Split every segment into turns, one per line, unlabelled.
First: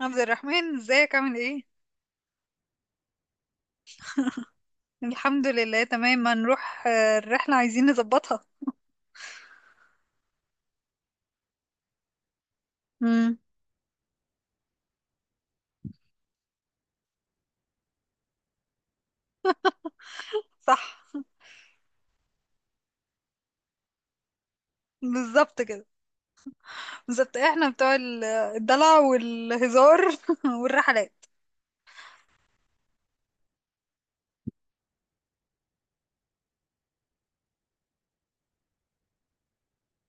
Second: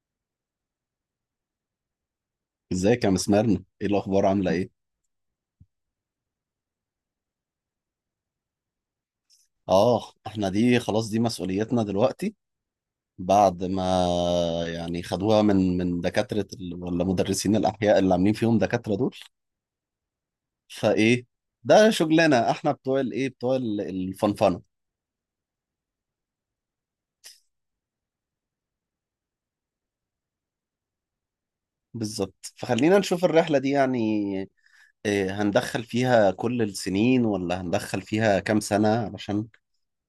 عبد الرحمن ازيك عامل ايه؟
ازيك يا مسمارنا، ايه الاخبار؟ عامله ايه؟
الحمد لله تمام. هنروح، الرحلة عايزين نظبطها.
اه احنا دي خلاص، دي مسؤوليتنا دلوقتي
امم.
بعد ما يعني خدوها من دكاتره ولا مدرسين الاحياء اللي عاملين فيهم دكاتره دول.
صح،
فايه، ده شغلنا احنا بتوع الفنفنه.
بالظبط كده. بالظبط احنا بتوع الدلع والهزار والرحلات.
بالظبط، فخلينا نشوف الرحله دي يعني إيه، هندخل فيها كل السنين ولا هندخل فيها كام سنه؟ علشان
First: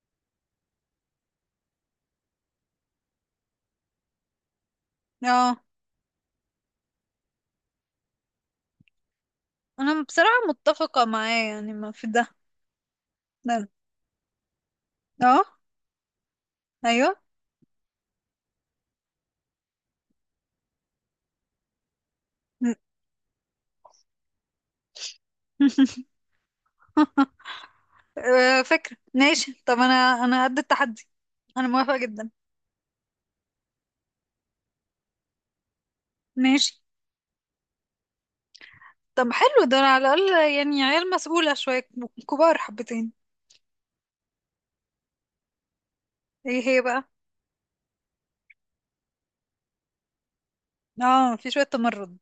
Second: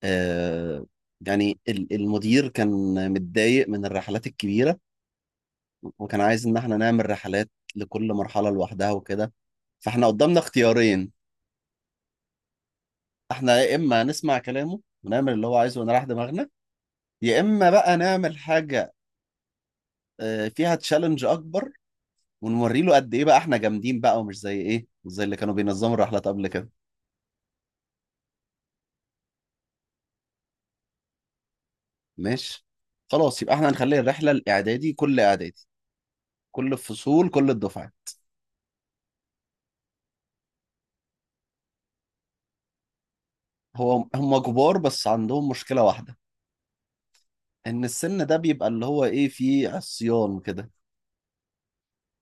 آه يعني المدير كان متضايق من الرحلات الكبيره،
اه،
وكان عايز ان احنا نعمل رحلات لكل مرحلة لوحدها وكده.
انا
فاحنا قدامنا
بصراحة متفقة
اختيارين:
معاه، يعني ما في ده.
احنا
ده-
يا اما نسمع كلامه ونعمل
اه،
اللي هو عايزه ونريح دماغنا،
ايوه.
يا اما بقى نعمل حاجة فيها تشالنج اكبر ونوري له قد ايه بقى احنا جامدين، بقى ومش زي ايه، مش زي اللي كانوا بينظموا الرحلات قبل كده.
فكرة، ماشي. طب انا قد التحدي، انا موافقة جدا.
ماشي، خلاص يبقى احنا هنخلي الرحلة الاعدادي، كل اعدادي، كل
ماشي.
الفصول، كل الدفعات.
طب حلو ده، على الاقل يعني عيال مسؤولة شوية، كبار حبتين.
هو هم كبار بس عندهم مشكلة واحدة:
ايه هي بقى؟
ان السن ده بيبقى اللي هو ايه فيه عصيان كده،
اه، في شوية تمرد.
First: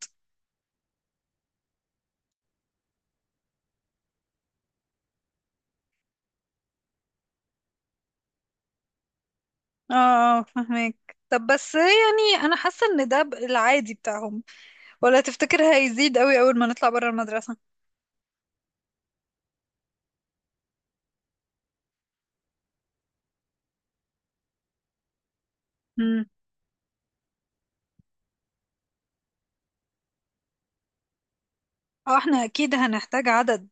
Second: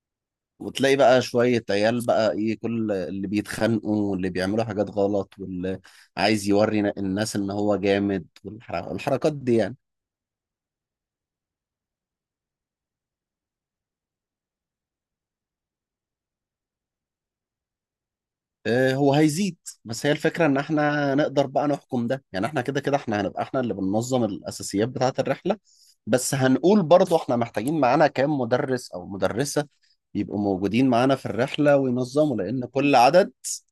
وتلاقي بقى شوية عيال بقى ايه كل اللي بيتخانقوا واللي بيعملوا حاجات غلط واللي عايز يوري الناس ان هو جامد، والحركات دي يعني.
اه اه فهمك. طب بس يعني انا حاسه ان ده العادي بتاعهم، ولا تفتكر هيزيد قوي اول ما نطلع بره المدرسه؟
هو هيزيد، بس هي الفكرة ان احنا نقدر بقى نحكم ده. يعني احنا كده كده احنا هنبقى احنا اللي بننظم الاساسيات بتاعة الرحلة.
امم.
بس هنقول برضو احنا محتاجين معانا كام مدرس او مدرسة يبقوا موجودين معانا في الرحلة
اه،
وينظموا،
احنا
لان
اكيد
كل
هنحتاج
عدد
عدد.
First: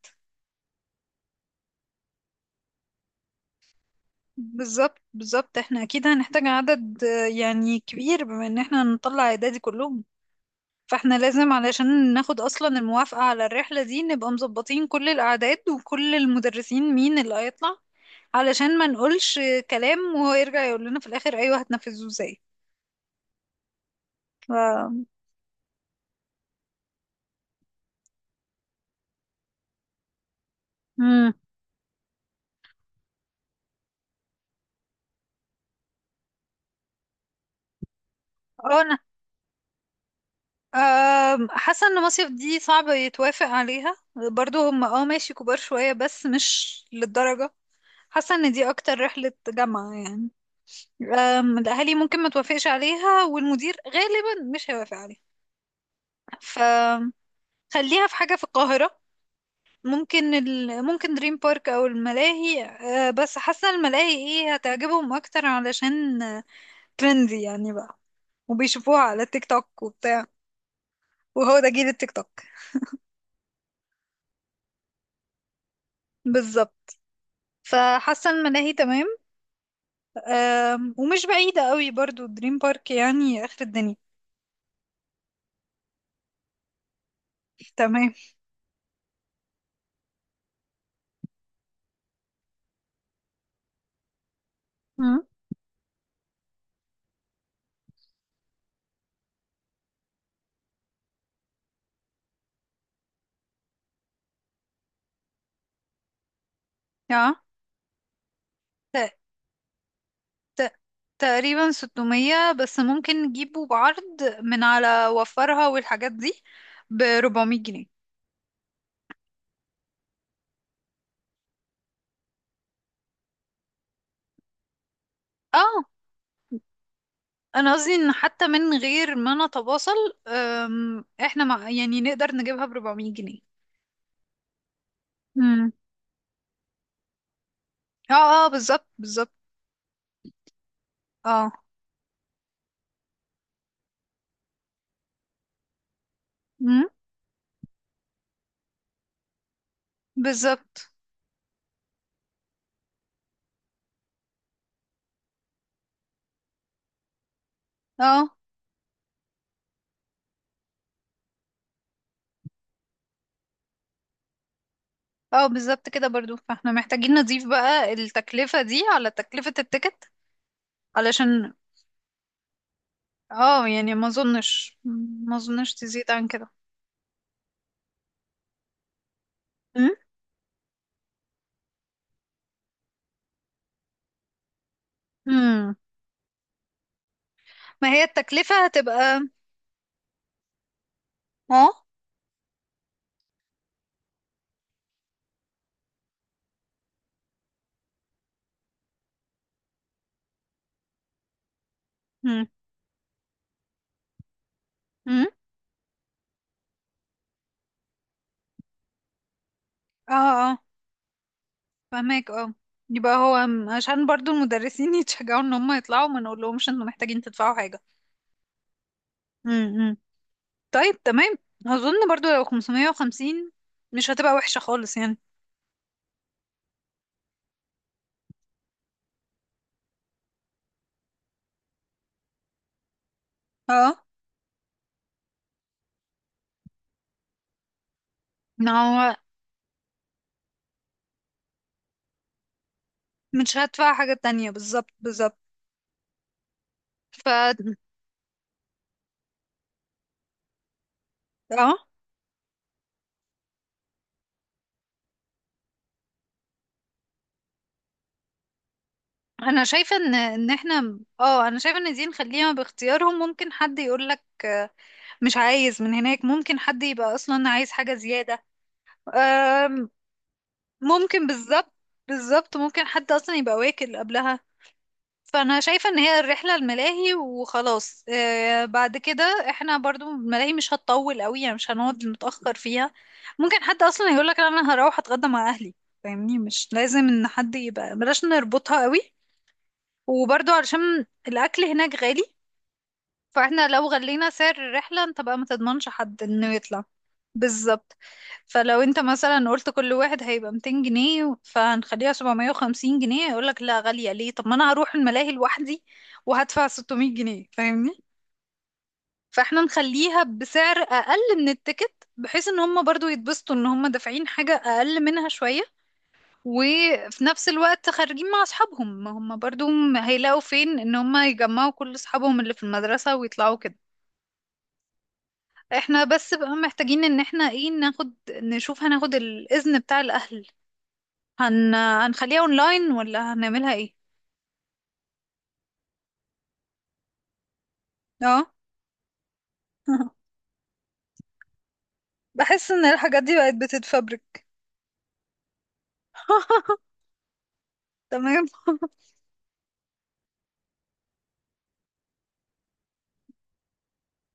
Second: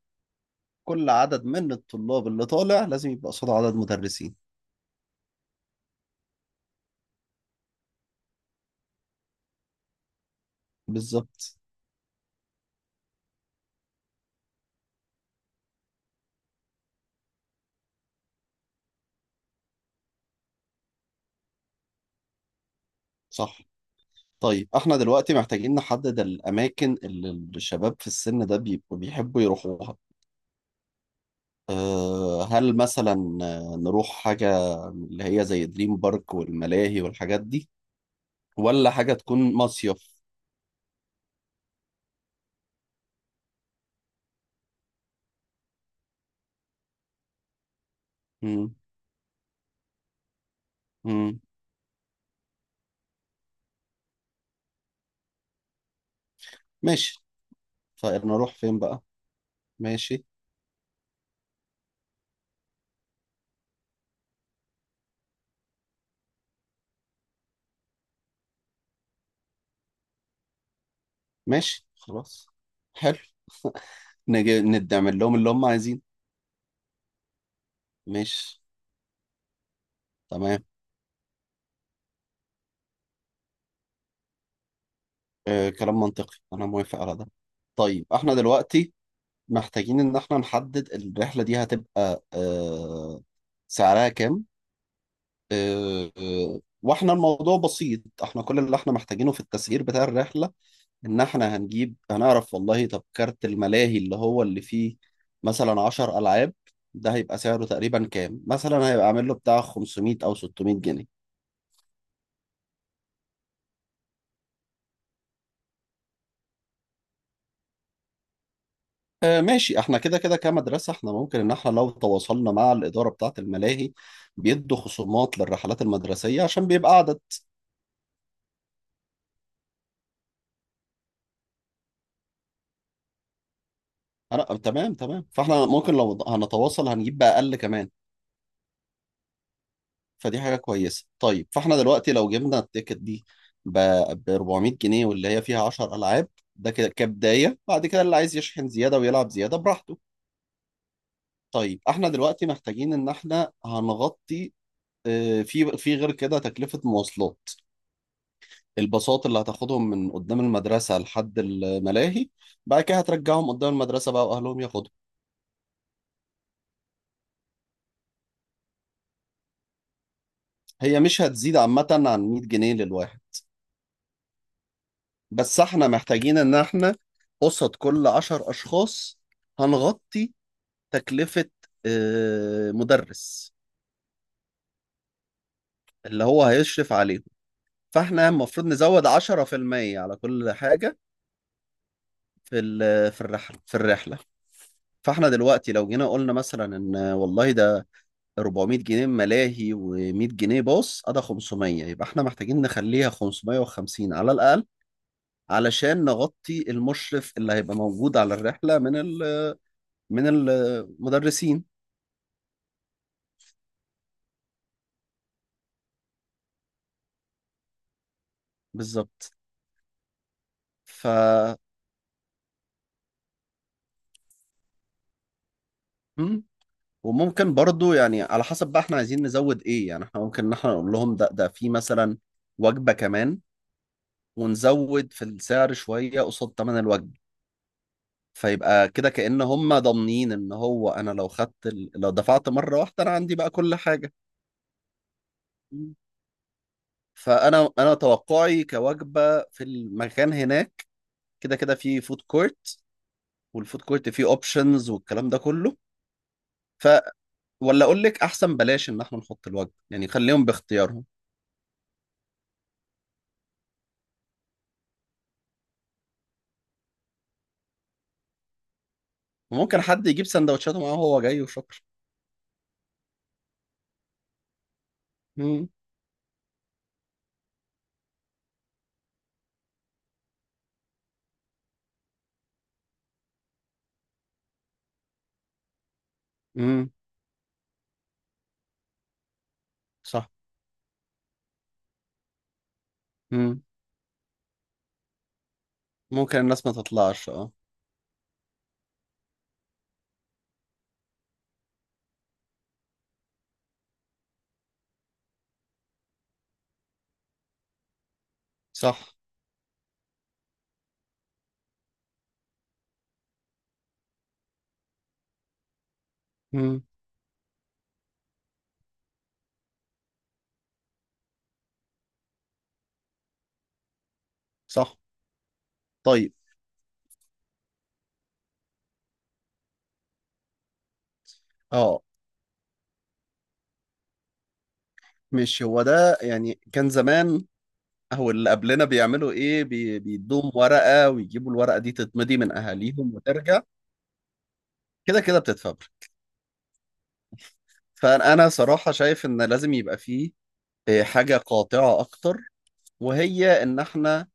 كل عدد من الطلاب اللي طالع لازم يبقى قصاده عدد مدرسين.
بالظبط بالظبط، احنا اكيد هنحتاج عدد يعني كبير، بما ان احنا هنطلع اعدادي كلهم. فاحنا لازم
بالظبط،
علشان ناخد اصلا الموافقه على الرحله دي، نبقى مظبطين كل الاعداد وكل المدرسين مين اللي هيطلع، علشان ما نقولش كلام وهو يرجع يقول لنا في الاخر ايوه هتنفذوه ازاي.
صح.
ف...
طيب احنا دلوقتي محتاجين نحدد الاماكن اللي الشباب في السن ده بيبقوا بيحبوا يروحوها.
مم.
أه، هل مثلا نروح حاجة اللي هي زي دريم بارك والملاهي والحاجات دي،
اه،
ولا
انا
حاجة تكون مصيف؟
حاسة ان مصيف دي صعب يتوافق عليها. برضو هم، ماشي كبار شوية بس مش للدرجة. حاسة ان دي
مم.
اكتر رحلة جامعة يعني.
مم.
الاهالي ممكن ما توافقش عليها، والمدير غالبا مش هيوافق عليها،
ماشي.
فخليها في حاجة في
فنروح فين
القاهرة.
بقى؟ ماشي.
ممكن دريم بارك او الملاهي. بس حاسة الملاهي هتعجبهم اكتر، علشان ترندي يعني بقى، وبيشوفوها على التيك توك وبتاع، وهو ده جيل
ماشي،
التيك توك.
خلاص، حلو. نجي نعمل لهم اللي هم عايزينه.
بالظبط. فحاسة
ماشي.
الملاهي تمام.
تمام.
ومش بعيدة قوي برضو، دريم بارك يعني آخر الدنيا.
أه، كلام منطقي، انا موافق على ده. طيب
تمام.
احنا دلوقتي محتاجين إن إحنا نحدد الرحلة دي هتبقى سعرها كام.
مم.
وإحنا الموضوع بسيط، إحنا كل اللي إحنا محتاجينه في التسعير بتاع الرحلة إن إحنا هنجيب هنعرف والله طب كارت الملاهي اللي هو اللي فيه مثلا 10 ألعاب، ده هيبقى
اه،
سعره تقريبا كام؟ مثلا هيبقى
ت-
عامل له بتاع 500 أو
ت-
600 جنيه.
تقريبا 600، بس ممكن نجيبه بعرض من على وفرها والحاجات دي ب 400 جنيه.
ماشي، احنا كده كده كمدرسة احنا ممكن ان احنا لو تواصلنا مع الإدارة بتاعة الملاهي بيدوا خصومات للرحلات
اه،
المدرسية عشان بيبقى عدد.
انا قصدي ان حتى من غير ما نتواصل، احنا مع يعني نقدر نجيبها ب 400 جنيه.
انا تمام تمام، فاحنا
مم.
ممكن لو هنتواصل هنجيب بأقل كمان.
اه، اه بالظبط بالظبط.
فدي حاجة كويسة. طيب
اه،
فاحنا دلوقتي لو جبنا التيكت دي ب ب 400 جنيه واللي هي فيها 10 ألعاب، ده
مم،
كده كبداية، بعد كده اللي عايز يشحن زيادة ويلعب زيادة براحته.
بالظبط.
طيب احنا دلوقتي محتاجين ان احنا هنغطي في غير كده تكلفة مواصلات،
اه
الباصات اللي هتاخدهم من قدام المدرسة لحد الملاهي، بعد كده هترجعهم قدام المدرسة بقى وأهلهم ياخدهم.
اه بالظبط كده برضو، فاحنا محتاجين نضيف بقى التكلفة دي على تكلفة التيكت
هي مش
علشان.
هتزيد عامة عن 100 جنيه للواحد.
اه، يعني ما
بس
اظنش
احنا
تزيد عن
محتاجين
كده.
ان احنا قصاد كل عشر اشخاص
مم؟
هنغطي تكلفة مدرس
مم.
اللي هو هيشرف عليهم.
ما هي
فاحنا
التكلفة
المفروض نزود
هتبقى.
10% على كل حاجة
اه.
في الرحلة. فاحنا دلوقتي لو جينا قلنا مثلا ان والله ده 400 جنيه ملاهي و100 جنيه باص ادي 500، يبقى احنا
مم.
محتاجين نخليها 550 على الاقل
مم.
علشان نغطي المشرف اللي هيبقى موجود على الرحلة من
اه
من
اه
المدرسين.
فهماك. اه، يبقى هو عشان برضو المدرسين يتشجعوا ان هم يطلعوا، ما نقولهمش انتوا محتاجين تدفعوا حاجة.
بالظبط.
مم. مم. طيب
ف...
تمام. اظن برضو لو 550 مش هتبقى وحشة خالص يعني.
مم. وممكن برضو يعني على حسب بقى احنا عايزين نزود ايه. يعني احنا ممكن ان احنا نقول لهم ده في مثلا وجبة كمان
اه،
ونزود في السعر شوية قصاد تمن الوجبة،
ما
فيبقى كده
هو
كأن هم ضامنين ان هو انا لو لو دفعت مرة واحدة انا عندي بقى
مش
كل
هدفع حاجة
حاجة.
تانية، بالظبط بالظبط.
مم.
ف
فانا توقعي كوجبه في المكان هناك، كده
اه،
كده في فود كورت، والفود كورت فيه اوبشنز والكلام ده كله. ولا اقول لك احسن بلاش ان احنا نحط
انا
الوجبه،
شايفه
يعني
ان
خليهم
احنا
باختيارهم.
اه انا شايفه ان دي نخليها باختيارهم. ممكن حد يقول لك مش عايز من هناك، ممكن حد يبقى اصلا عايز حاجه زياده.
وممكن
آم،
حد يجيب سندوتشاته معاه وهو
ممكن،
جاي
بالظبط
وشكرا.
بالظبط. ممكن حد اصلا يبقى واكل قبلها، فانا
امم.
شايفه ان هي الرحله الملاهي وخلاص. بعد كده احنا برضو الملاهي مش هتطول قوي يعني، مش هنقعد متاخر فيها. ممكن حد اصلا يقول لك انا هروح اتغدى مع اهلي، فاهمني؟ مش
امم.
لازم ان حد يبقى، بلاش نربطها قوي.
صح.
وبرضو علشان الأكل هناك غالي،
امم.
فاحنا لو غلينا سعر الرحلة انت بقى ما تضمنش حد
ممكن
انه
الناس ما
يطلع.
تطلعش، اه.
بالظبط. فلو انت مثلا قلت كل واحد هيبقى 200 جنيه فهنخليها 750 جنيه، يقولك لا غالية ليه، طب ما انا هروح الملاهي لوحدي وهدفع 600 جنيه، فاهمني؟
صح.
فاحنا نخليها بسعر اقل من التيكت، بحيث ان هم برضو يتبسطوا ان هم دافعين حاجة اقل منها شوية،
امم.
وفي نفس الوقت خارجين مع اصحابهم. ما هم برضو هيلاقوا فين ان هم يجمعوا كل اصحابهم اللي في المدرسة ويطلعوا كده.
صح.
احنا
طيب
بس بقى محتاجين ان احنا ايه، ناخد نشوف هناخد الاذن بتاع الاهل.
اه،
هنخليها اونلاين، ولا هنعملها ايه؟
مش هو ده يعني كان زمان او اللي
اه.
قبلنا بيعملوا ايه بيدوم ورقه ويجيبوا الورقه دي تتمضي من
بحس ان
اهاليهم
الحاجات دي بقت
وترجع.
بتتفبرك.
كده كده بتتفبرك.
تمام.
فانا صراحه شايف ان لازم يبقى فيه حاجه قاطعه اكتر، وهي ان احنا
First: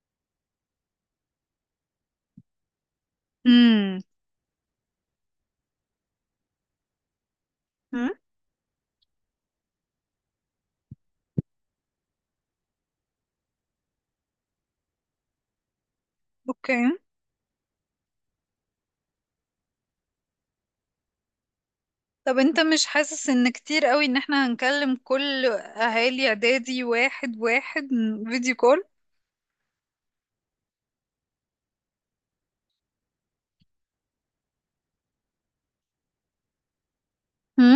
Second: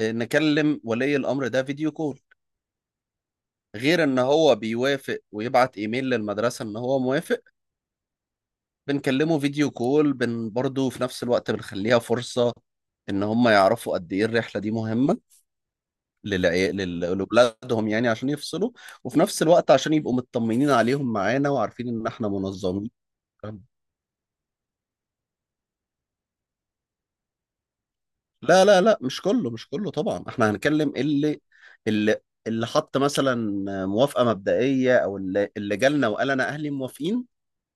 نكلم ولي الأمر ده فيديو كول،
امم.
غير ان هو بيوافق ويبعت ايميل للمدرسة ان هو موافق.
مم؟
بنكلمه فيديو كول برضه في نفس الوقت بنخليها فرصة ان هم يعرفوا قد ايه الرحلة دي مهمة
اوكي.
لأولادهم، يعني عشان يفصلوا، وفي نفس الوقت عشان يبقوا مطمنين عليهم معانا وعارفين ان احنا
طب انت مش
منظمين.
حاسس ان كتير قوي ان احنا هنكلم كل اهالي اعدادي واحد واحد فيديو
لا لا
كول؟
لا، مش كله مش كله طبعا. احنا هنكلم اللي اللي حط مثلا موافقة مبدئية او اللي جالنا وقال انا اهلي موافقين.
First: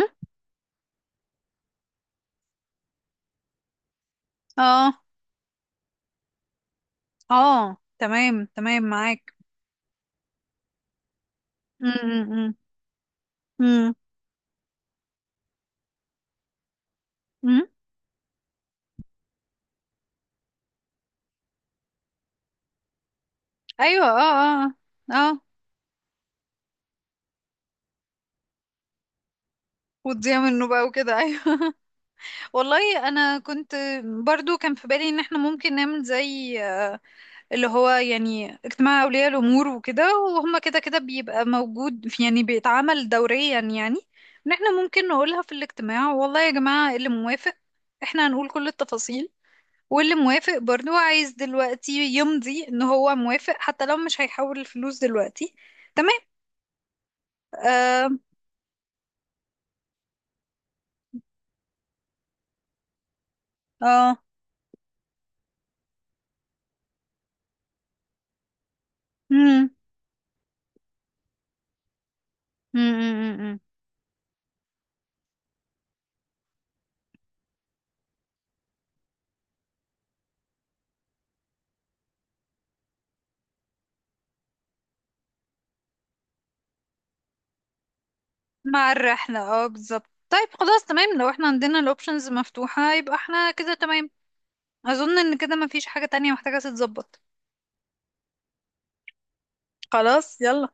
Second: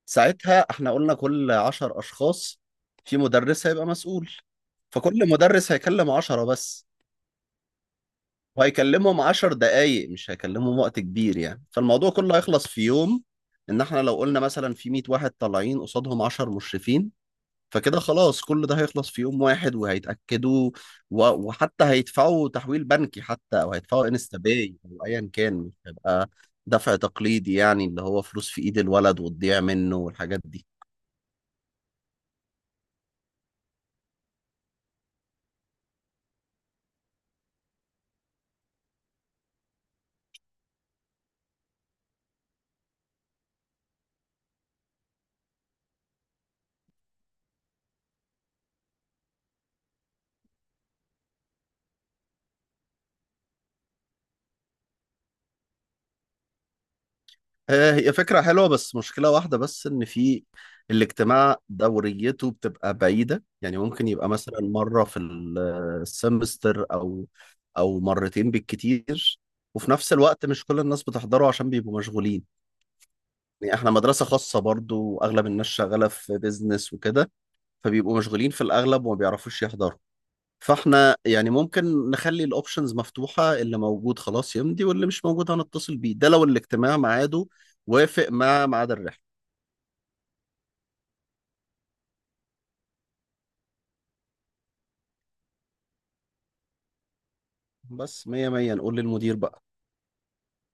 ساعتها احنا قلنا كل عشر اشخاص في مدرس هيبقى مسؤول.
اه
فكل مدرس هيكلم عشرة بس
اه، تمام تمام،
وهيكلمهم
معاك.
10 دقايق، مش هيكلمهم وقت كبير يعني. فالموضوع كله
امم.
هيخلص في يوم. ان
امم.
احنا لو قلنا مثلا في 100 واحد طالعين قصادهم 10 مشرفين،
امم.
فكده خلاص كل ده هيخلص في يوم واحد. وهيتأكدوا و- وحتى هيدفعوا تحويل بنكي حتى او
ايوه،
هيدفعوا
اه،
انستا
اه،
باي او
اه
ايا
آه.
كان، مش هيبقى دفع تقليدي يعني اللي هو فلوس في ايد الولد وتضيع منه
وتضيع
والحاجات دي.
منه بقى وكده، ايوه. والله انا كنت برضو كان في بالي ان احنا ممكن نعمل زي، اللي هو يعني اجتماع اولياء الامور وكده، وهم كده كده بيبقى موجود، يعني بيتعمل دوريا يعني. ان احنا ممكن نقولها في الاجتماع، والله يا جماعة إيه اللي موافق، احنا هنقول كل التفاصيل، واللي موافق برضو عايز دلوقتي يمضي ان هو موافق، حتى لو مش هيحول الفلوس دلوقتي. تمام. اه.
هي فكرة حلوة بس مشكلة واحدة بس، إن في الاجتماع دوريته بتبقى بعيدة. يعني ممكن
اه،
يبقى مثلا مرة في السمستر أو مرتين بالكتير.
مم.
وفي نفس الوقت مش كل الناس بتحضره عشان بيبقوا مشغولين.
مم، مم، مم.
يعني إحنا مدرسة خاصة برضو وأغلب الناس شغالة في بيزنس وكده. فبيبقوا مشغولين في الأغلب وما بيعرفوش يحضروا. فاحنا يعني ممكن نخلي الاوبشنز مفتوحة، اللي موجود خلاص يمضي، واللي مش موجود هنتصل بيه، ده لو الاجتماع ميعاده وافق مع ميعاد
مع
الرحلة.
الرحلة، اه بالظبط. طيب خلاص تمام، لو احنا عندنا الاوبشنز مفتوحة، يبقى احنا كده تمام. اظن ان كده مفيش حاجة تانية محتاجة تتظبط.
بس مية مية، نقول للمدير بقى.
خلاص يلا.